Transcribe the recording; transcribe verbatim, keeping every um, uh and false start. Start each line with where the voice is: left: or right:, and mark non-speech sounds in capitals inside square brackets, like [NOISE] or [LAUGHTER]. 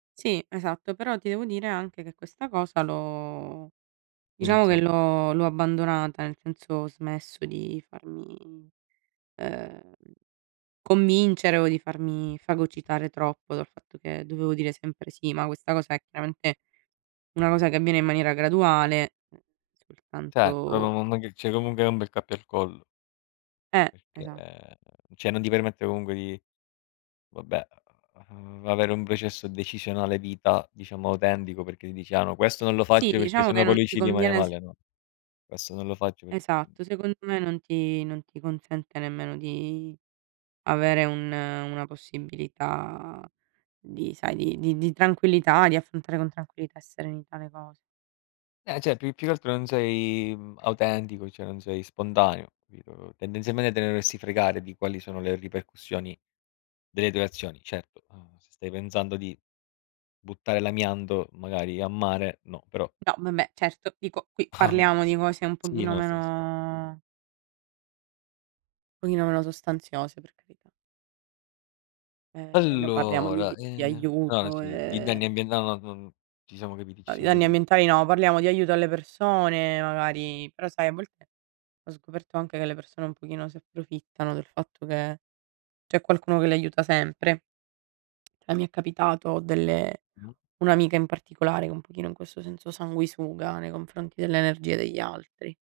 right: Sì, esatto, però ti devo dire anche che questa cosa l'ho diciamo che
left: Iniziata?
right: l'ho l'ho abbandonata, nel senso ho smesso di farmi, ehm, convincere o di farmi fagocitare troppo dal fatto che dovevo dire sempre sì, ma questa cosa è chiaramente una cosa che avviene in maniera graduale, ehm,
left: Certo,
right: soltanto
left: [UNINTELLIGIBLE] ceh comunghe hai un bel cappio al collo
right: Eh,
left: perché
right: esat
left: ceh non ti permette comunque di vabbè, uhm, avere un processo decisionale vita diciamo autentico perché dici: "Ah no questo non lo
right: Sì,
left: faccio perché
right: diciamo
left: se no
right: che
left: poi
right: non
left: lui
right: ti
left: ci rimane
right: conviene s
left: male, no, questo non lo faccio per", uhm.
right: Esatto, secondo me non ti non ti consente nemmeno di avere un una possibilità di sai di di di tranquillità, di affrontare con tranquillità e serenità le cose.
left: Eh, ceh più più che altro non sei, mhmm, autentico, cioè non sei spontaneo, capito? Tendenzialmente te ne dovresti fregare di quali sono le ripercussioni delle tue azioni. Certo, uhm, se stai pensando di buttare l'amianto magari a mare, no, però
right: No vabbè, certo, dico qui
left: [CHUCKLES]
right: parliamo di cose un
left: Sì,
right: pochino
left: no, stavo s
right: meno pochino meno sostanziose, per carità. Ehm, non parliamo di
left: Allora,
right: di
left: ehm ah
right: aiuto,
left: sì, di danni
right: e
left: ambienta no non ci siamo capiti, ci
right: No, di
left: siamo
right: danni
left: capi
right: ambientali no, parliamo di aiuto alle persone magari, però sai a volte ho scoperto anche che le persone un pochino si approfittano del fatto che c'è qualcuno che l'aiuta sempre. [TSK] Cioè mi è capitato delle
left: Mh-mh.
right: un'amica in particolare che è un pochino in questo senso sanguisuga nei confronti dell'energia degli altri.